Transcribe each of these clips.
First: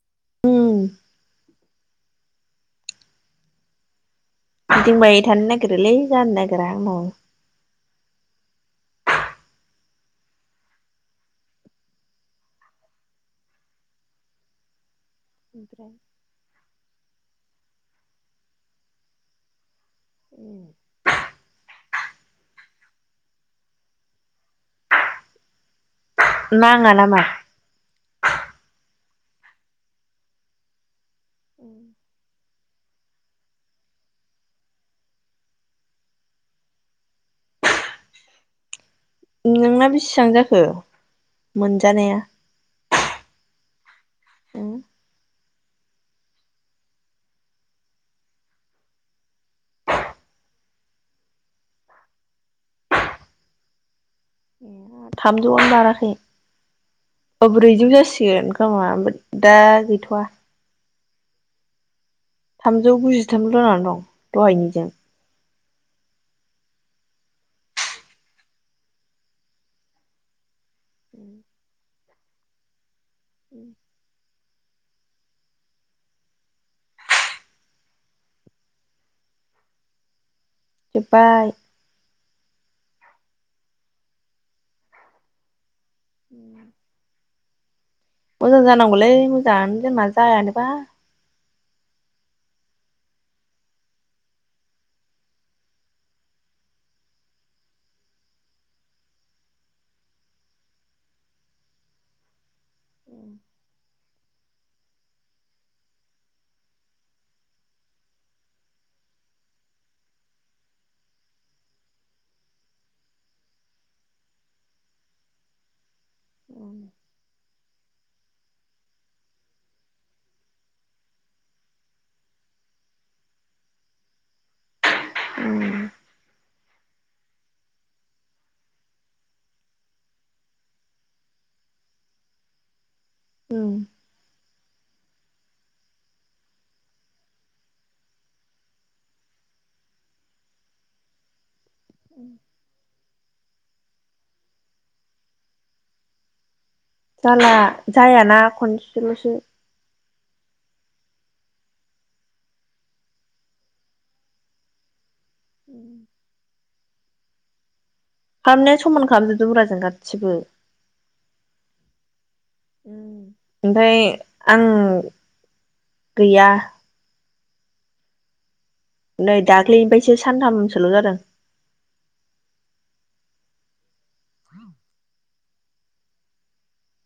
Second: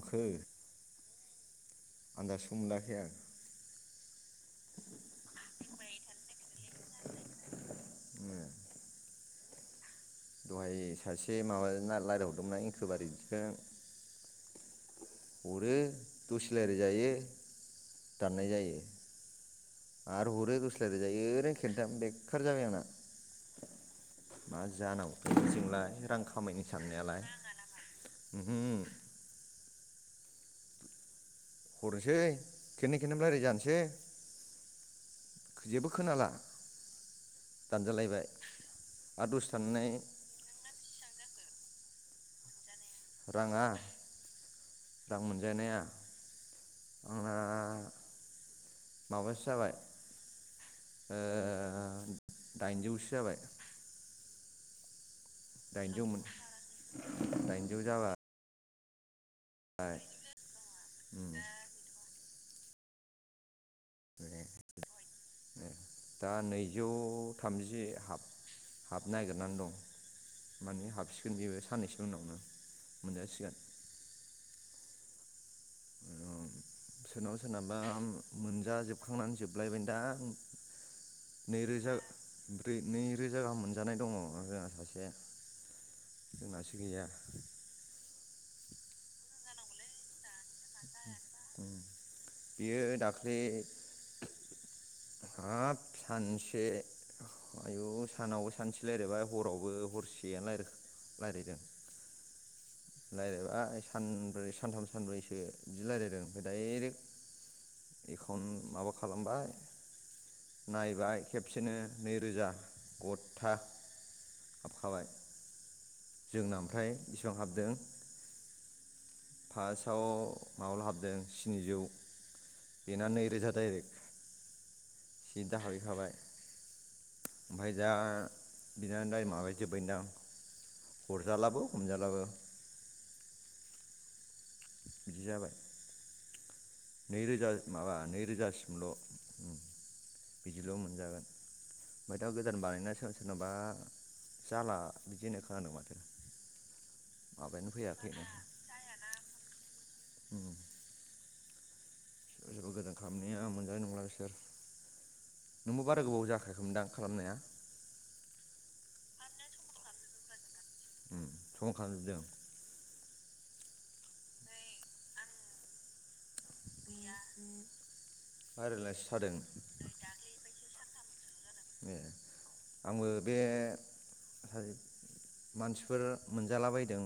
[unintelligible] उम आनन्दाजखौ मोनाखै आं गिदिंबाय थानो नागिरोलै जानो नागिरा आंनाव। ओ दहाय सासे माबाजो रायलायहरदोंना इंख बारि बिदिख अरो दसे लारि जायो दाननाय जायो आरो हरै दसे रालायजायो खेथाम बेेखार जाबाय आंना मा जानांगौ जोंलाय रां खामायनो नाङा नामा? साननायालाय रां आं नामा उहो हरनोसै खेननै खेनथाम रायलायजानोसै जेबो खोनाला दानजालायबाय आरो दसे थानानै नोंना बेसिबां जाखो मोन जानाया राङा रां मोन देनाया आंना माबासो जाबाय दाइनजौसो जाबाय ए आरो थामजौआनो दाइनजौ बाराखै मोन अ दाइनजौ ब्रैजौ जाबाय जासिगोन नमा दा गैथवा उम थामजौ गुजिथामलन दहायनिजों ए दा नैजौ थामजि हाब हाबनो नागिरनानै दं माने हाबसिगोन बेेबो साननैसो जोंनावनो मोनजासिगोन सोरनाबा सोरनाबा मोनजाजोबखांनानै जोबलायबायन दां जोबपाय ब्रै नैरोजा गाहाम मोनजानाय दङ जोंहा सासे जोंनासो गैया। मोजां जानांगौलै मोजाङानो जों ना जायानो बा। बेयो दाख्लि हाब सानसे आयु सानावबो सानसे रायलायबाय हरावबो हरसेयानो राय रायज्लायदों। रायलायबाय सानब्रै सानथाम सानब्रैसो बिदि रायलायदों ओमफ्राय डाइरेक्ट एकाउन्ट माबा खालामबाय नायबाय खेबसेनो नैरोजा गथा हाबखाबाय। जोंना उम आमफ्राय इसिबां हाबदों फार्स्टआव माबा हाबदों स्निजौ बेना नैरोजा डाइरेक्ट। सि दाहाबहैखाबाय ओमफाय दा बिनाय माबायाजोबबायदां हरजालाबो हमजालाबो। औ। बिदि जाबाय। नैरोजा माबा नैरोजासिमल' बिदिल' मोनजागोन। ओमफाय दा गोदान बानायनासो नोबा जाला बिदि होननाय खोनादों माथो। जाला माबायानो फैयाखै नो जायाना खनसेल'सो [unintelligible] सोरबा सोरबा गोजान खालामनाया मोनजानाय नंला बिसोर नोंबो बारा गोबाव जाखायाखोमोनदां खालामनाया। खामनाया समान खालामजोबदोंब्रा जों गासिबो। उम समान खालामजोबदों उम ओमफाय आं गैया भाइरेलासो जादों नै दाखलैनिफायसो सानथामसोल' जादों। ए आंबो बे [unintelligible] मानसिफोर मोनजालाबायदों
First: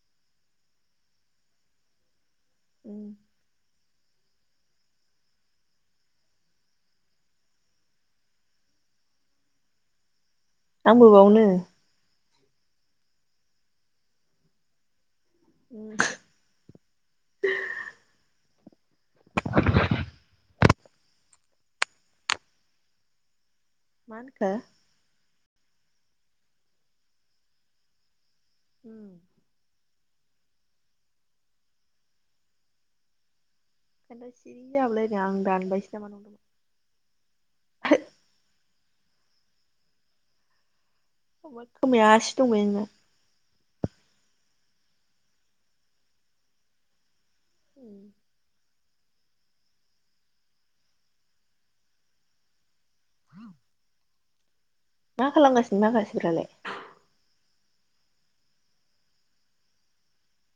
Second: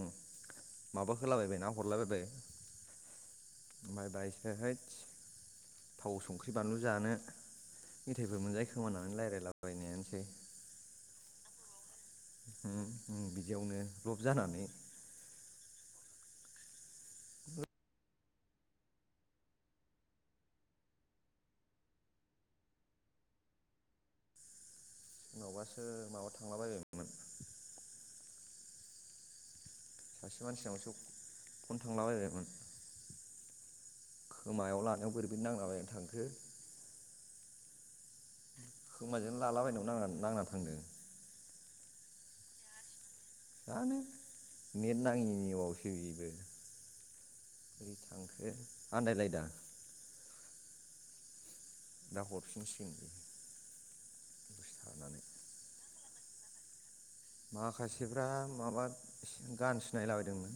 माबा होलाबायबाय ना हरलाबायबाय उम ओमफाय बायसोहाय थाव संख्रि बानलु जानो मेथायाइफोर मोनजायो खोमा होननानै लायराय ला बायनायानोसै आंबो बावनो उम उम बिदियावनो लब जानानै उम [unintelligible] मा होनखो? नावबासो माबा थांलाबायबायोमोन उम सासे मानसिनाव सोब फन थांलाबायबायमोन। ओंखानथ' खोमायाव लानायाव सिरि [unintelligible] बोरैबा आं दन नांलाबायनानै बायसो नामा थांखो नंदों। खोमाजोंनो लालाबायनायाव नांना नांना थांदों। खोमोद खोमाया आसि दं बे नोंना। दानो नेट नाङियावसो बेबो बोरै थांखो आन्दायलायदां दा हरफिनसिगोन बि [inaudible] मा खालामगासिनो माखासिफ्रालाय? माखासेफ्रा माबा गान सिनायलाबायदोंमोन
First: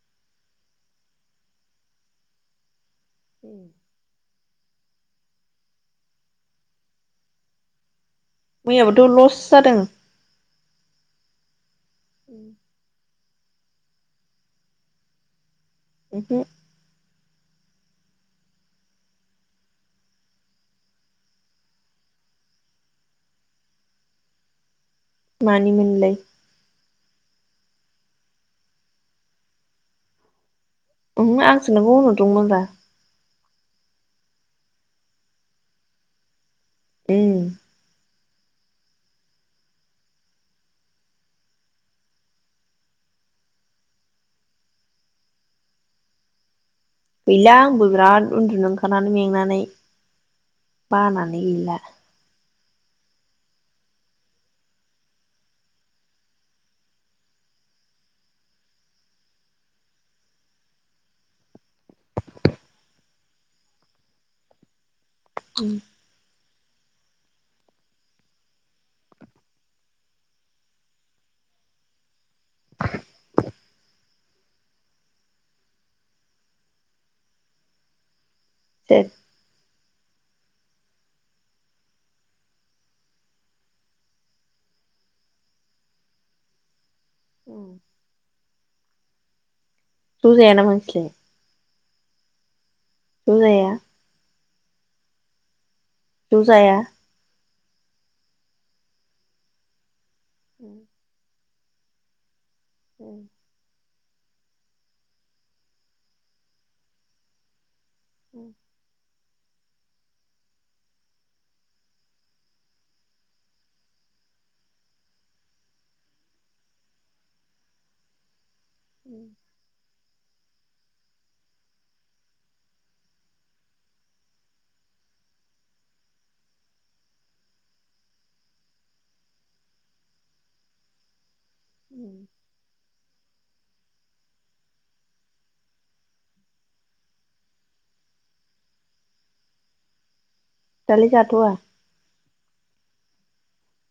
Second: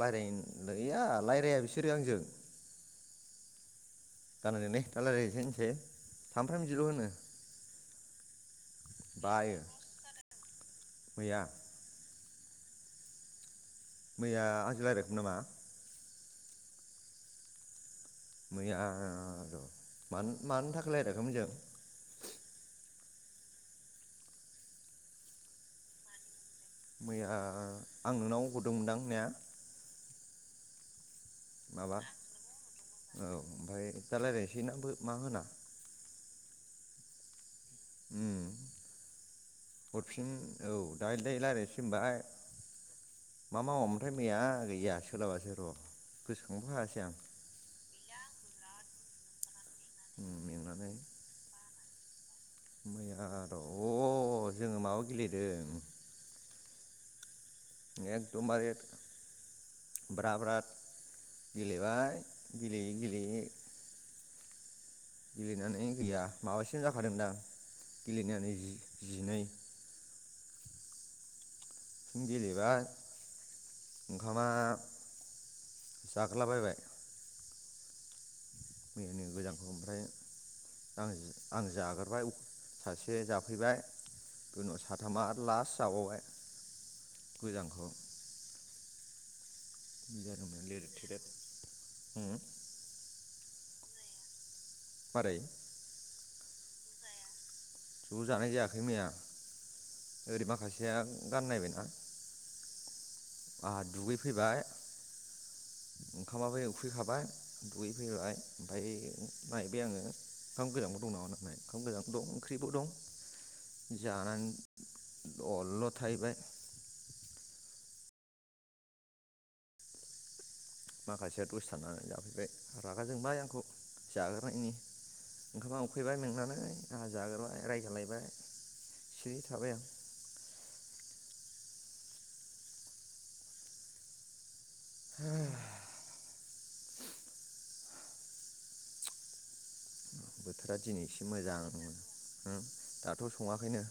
रायज्लाय गैया रायज्लाया बिसोरो आंजों उम ओरैनो दा रायलायनोसै होनसै सामफ्रामबो बिदिल' होनो। मैयाबोथ' लस बायो जादों मैया उम मैया आंजों रायलायाखैमोन नामा? उमहो मैया र' मानो मानो थाखाय लायरायाखैमोन जों मानि मोनलाय? मैया आं नोंनाव हरदोंमोनदां ना? ओंहो आंसो नोंखौ माबा होनहरदोंमोन रा। औ ओमफ्राय दा राय्लायनोसै ना मा होना? उम। उम हरफिन औ दायो दायो रायलायनोसै होनबाय मा मावामोनथाय मैया गैया सोलाबासो र' गोसोखांबो होवासै गैला आंबो बिराद उन्दुनो ओंखारनानै मेंनानै उम मेंनानै बानानै गैला। मैया र' जोङो माबा गेलेदों एखदमबारे ब्रा ब्रााद गेलेबाय गेलेयै गेलेयै। गेलेनानै गैया। माबासिनो जाखादों दां गेलेनायनानै जि जिनै। सं गेलेबाय ओंखामा जागलाबायबाय। सेस मैया गोजांखौ ओमफ्राय। आं आं जाग्रारबाय सासे जाफैबाय उनाव साथामा आरो लास्ट जाबावबाय। गोजांखौ। ज' जायाना नोंसोरलाय [unintelligible] उम। जाया। बारै? ज जाया? ज' जानाय जायाखै मैया। ओरै माखासेया गाननायबायना। ओं। हा दुगैफैबाय ओंखामाबो उखैखाबाय। दुगैफैबाय ओमफाय नायबाय आङो ओंखाम गोजांबो दं नामा नाय ओंखाम गोजानबो दं। ओंख्रिबो दं जानानै दलद' थाहैबाय। उम। माखासेया दसे थाननानै जाफैबाय रागा जोंबाय आंखौ जाग्रोनायनि ओंखामा उखैबाय मेंनानै आंहा जाग्रोबाय रायजालायबाय सिरि थाबाय आं। उम। हो। [inaudible] बोथोरा दिनै दालाय एसे जाथ'वा मोजां। दाथ' संङाखैनो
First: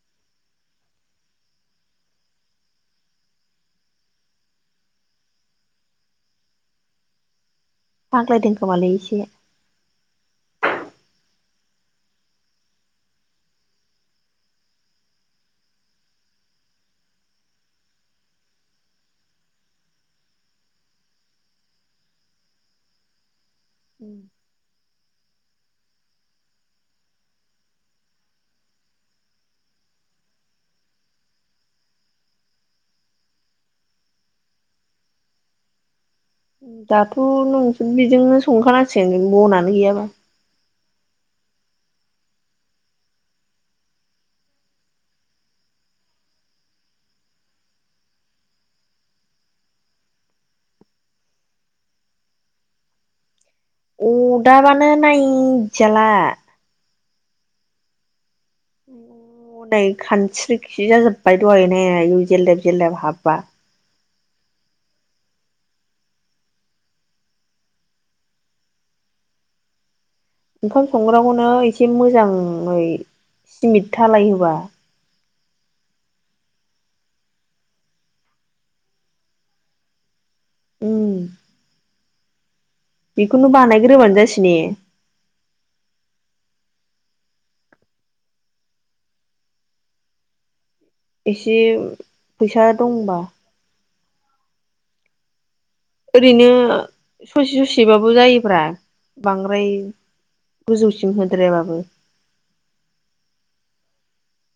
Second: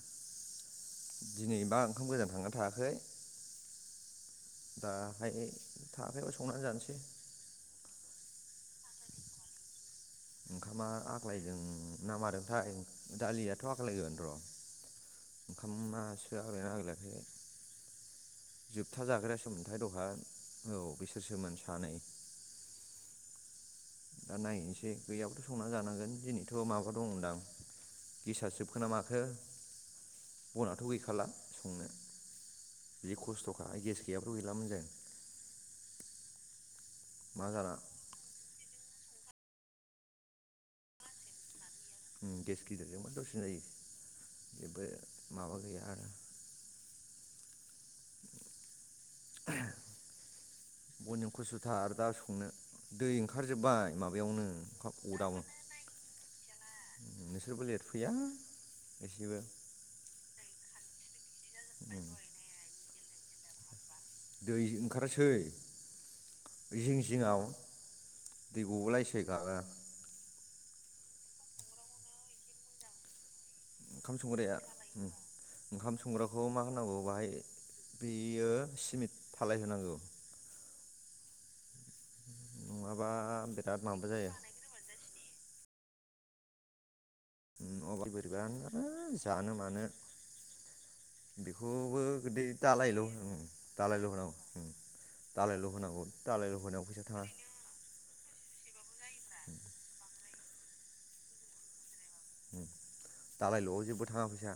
दिनै मा ओंखाम गोजान थांना थायाखै दाहाय थायाखैबा संनानै जानोसै। आग्लायदोंखोमालै एसे। ओंखामा आग्लायदों ना मादोंथाय दालियाथ' आग्लायगोन र' ओंखामासो आग्लायना आग्लायाखै जोबथा जाग्रायासोममोनथाय दहाय औ बिसोरसोमोन सानै। उम दा नायहनोसै गैयाबोथ' संना जानांगोन दिनैथ' माबा दंदां गेसाआ जोबखोना माखो बनाथ' गैखाला संनो जि खस्थ'खा गेस गैयाबाथ' गैलामोन जों। दाथ' मा जाना नोंजों बेजोंनो संखानांसिगोन [unintelligible] बना नो गैया बा। उम गेस गिदिरजोंबो दसिन जायो जेबो माबा गैया आरो। बनजों खस्थ'थार आरो दा संनो दै ओंख उदाबानो नायजाला नोंसोरबो लेटफैया आयु नैखानस्रिखि जाजोब्बाय दहायनाया इय जलदेब जलदेब हाब बा दै ओंखारसै जिं जिंआव दै गबोलायसै गाबा ओंखाम संग्राखौनो एसे मोजाङै सिमिट ओंखाम थालायहोबा संग्राया ओंखाम संग्राखौ मा होनांगौ बाहाय बेयो सिमेट थालाय होनांगौ उम नङाबा बेखौनो बिराद माबा बानायग्रोबानो जायो जासि ने उम [unintelligible] बोरैबानो आरो जानो मानो एसे बेखौबो गोदै फैसा दालायल' दंबा उम दालायल' औ उम ओरैनो ससे ससेबाबो जायो फोरा बांद्राय गोजौसिम होद्रायाबाबो दालायल'आव जेबो थाङा फैसा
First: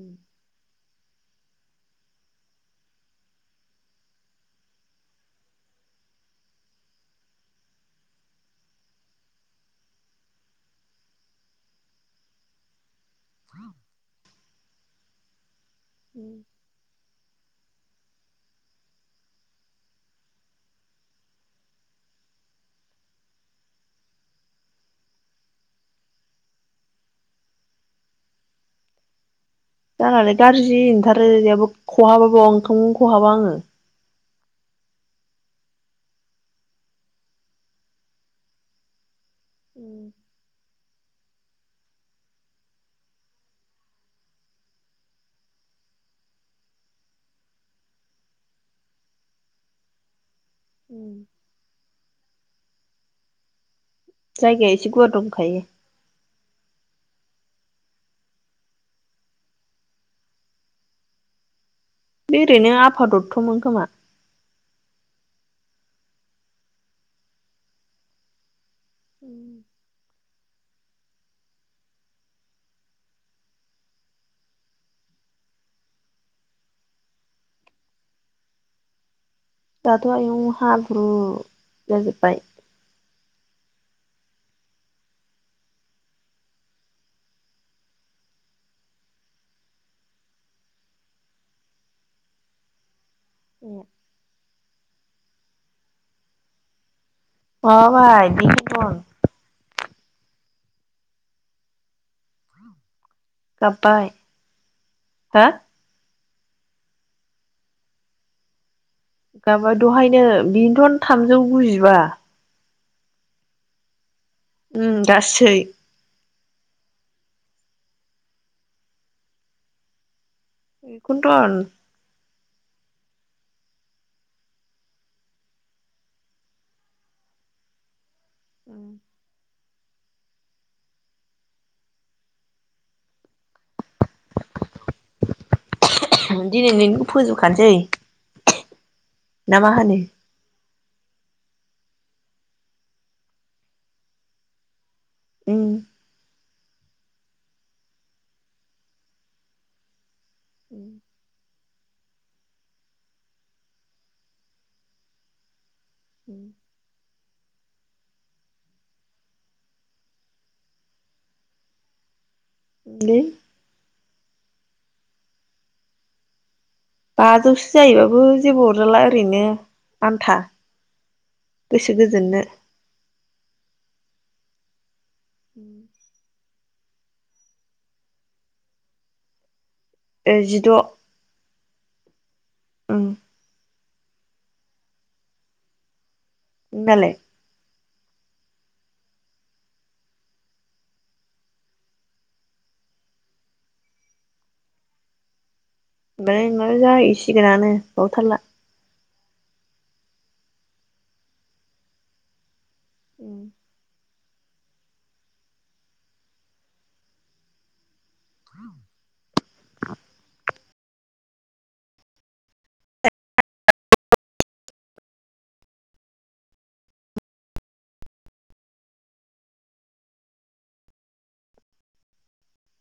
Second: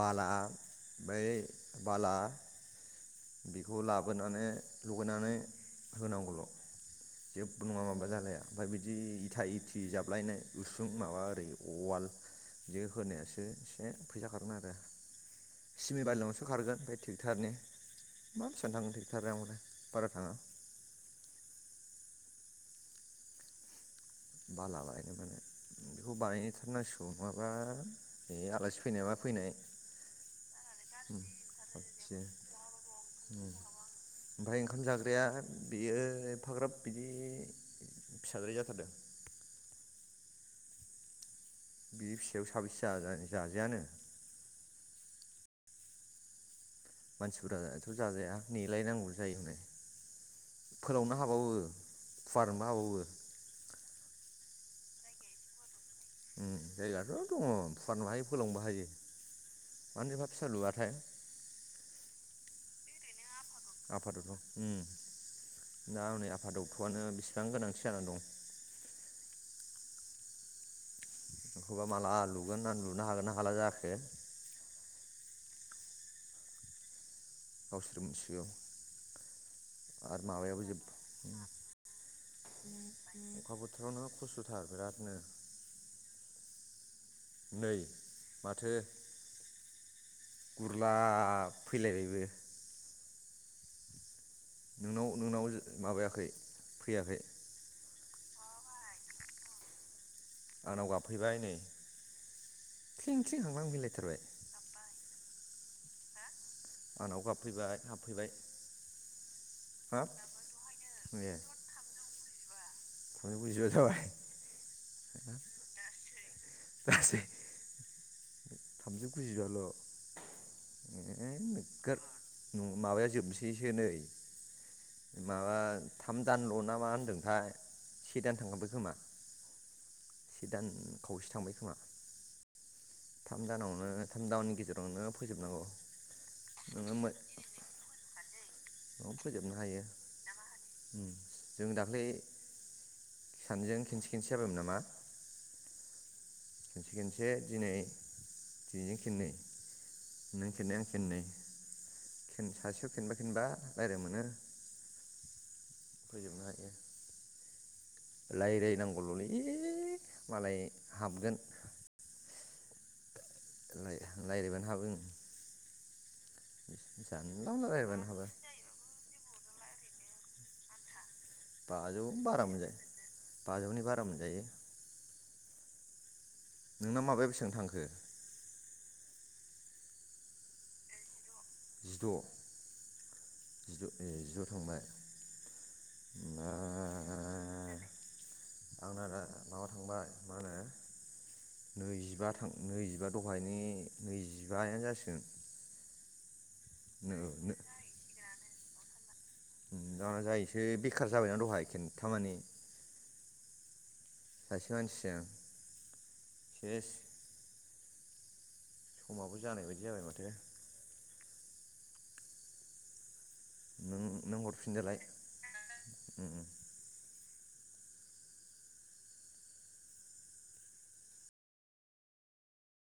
बाला ओमफाय बाला बेखौ लाबोनानै लगायानै होनांगौल' जे नङा माबा जालाया ओमफ्राय बिदि इथा इथि जाबलायनाय उसुं माबा उवाल बिदि होनायासो एसे फैसा खारगोन आरो सिमि बालावसो खारगोन ओमफाय ट्रेक्टरनि मा बेसेबां थांगोन ट्रेक्टरलाय बारा थाङा बाला बायनो मोनो बेखौ बानायथारनांसिगौ नङाबा बे आलासि फैनाय मा फैनाय जानालाय गाज्रि [unintelligible] आदसा खहाब ओंखाम खहाबा आङो ओमफ्राय ओंखाम जाग्राया बेयो एफाग्राब बिदि फिसाज्राय जाथारदों ओम बि फिसायाव साबैसे जाजानो जाजायानो। मानसिफोराथ' जाजाया नेलायनांगौ जायो फोलावनो हाबावो फुवारनोबो हाबावो। जायगाया एसे गुवार दंखायो। ओम जायगायाथ' दङ फुवारनोबो हायो फोलावनोबो हायो मानो ऐफा फिसा लुवाथाय बे ओरैनो आफा द [unintelligible] खोमा ओम दा हनै आफादक्थ'आनो बेसेबां गोनांथि जानानै दं। एखौबा माला लुगोन ना लुनो हागोन ना हाला जाखो गावसोर मोनथिसिगौ दाथ' आयौ हाब्रु जाजोब्बाय। अखा बोथोरावनो खस्थ'थार बेरादनो नै माथो गुरलाब फैलायबायबो। बे नोंनाव नोंनाव माबायाखै फैयाखै? अ भाय [inaudible] आंनाव गाबफैबाय नै। थिं थिं हांलां गाबबाय मिलायथारबाय हो आंनावबो गाबफैबाय हाबफैबाय। गाब्बाय हाब दहायनो बेनोथ'न ए थामजौ गुजिबा थामजौ गुजिबा जाबाय। उम गासै गासै थामजौ गुजिबाल' ए बेखौनोथन नोगोर ओम माबाया जोबनोसैसो नै माबा थाम दानल' ना मा होनदोंथाय से दान थांगोनबो खोमा से दान खावसे थांबाय खोमा थाम दानावनो दावनि गेजेरावनो फैजोबनांगौ नोङो दिनैनो मो फोजोबखानोसै औ फोजोबनो ना मा हायो होनो ओम। जों दाख्लै सानैजों खेनसे खेनसे जाबायमोन नामा? उम खेनसे खेनसे दिनै दिनैजों खेनननै नों खेननै आं खेननै खेन सासेयाव खेनबा खेनबा रायज्लाय मोनो फैजोबनो हायो। लायरायनांगौल'लै मालाय हाबगोन। बि लायरायबानो हाबो ओम। बाजौसो जाहैबाबो जेबो अरजाला ओरैनो आन्था गोसो बाजौ गोजोननो बारा मोनजायो बाजौनि बारा मोनजायो। उम नोंना माबाया बेसेबां थांखो ओ जिद' जिद' औ जिद' ए जिद' थांबाय नोंना नोंनालाय आंना दा माबा थांबाय मा होनो नैजिबा थां नैजिबा दहायनि नैजिबायानो जासिगोन दाय नोंना जाहैसिगोनानो बावथारला [unintelligible] जाहैनोसो बेखार जाबायना दहा खेनथाम मानि उम सासे मानसिजों सेस समाबो जानाय बायदि जाबाय माथो नों नों हरफिनदोलाय उम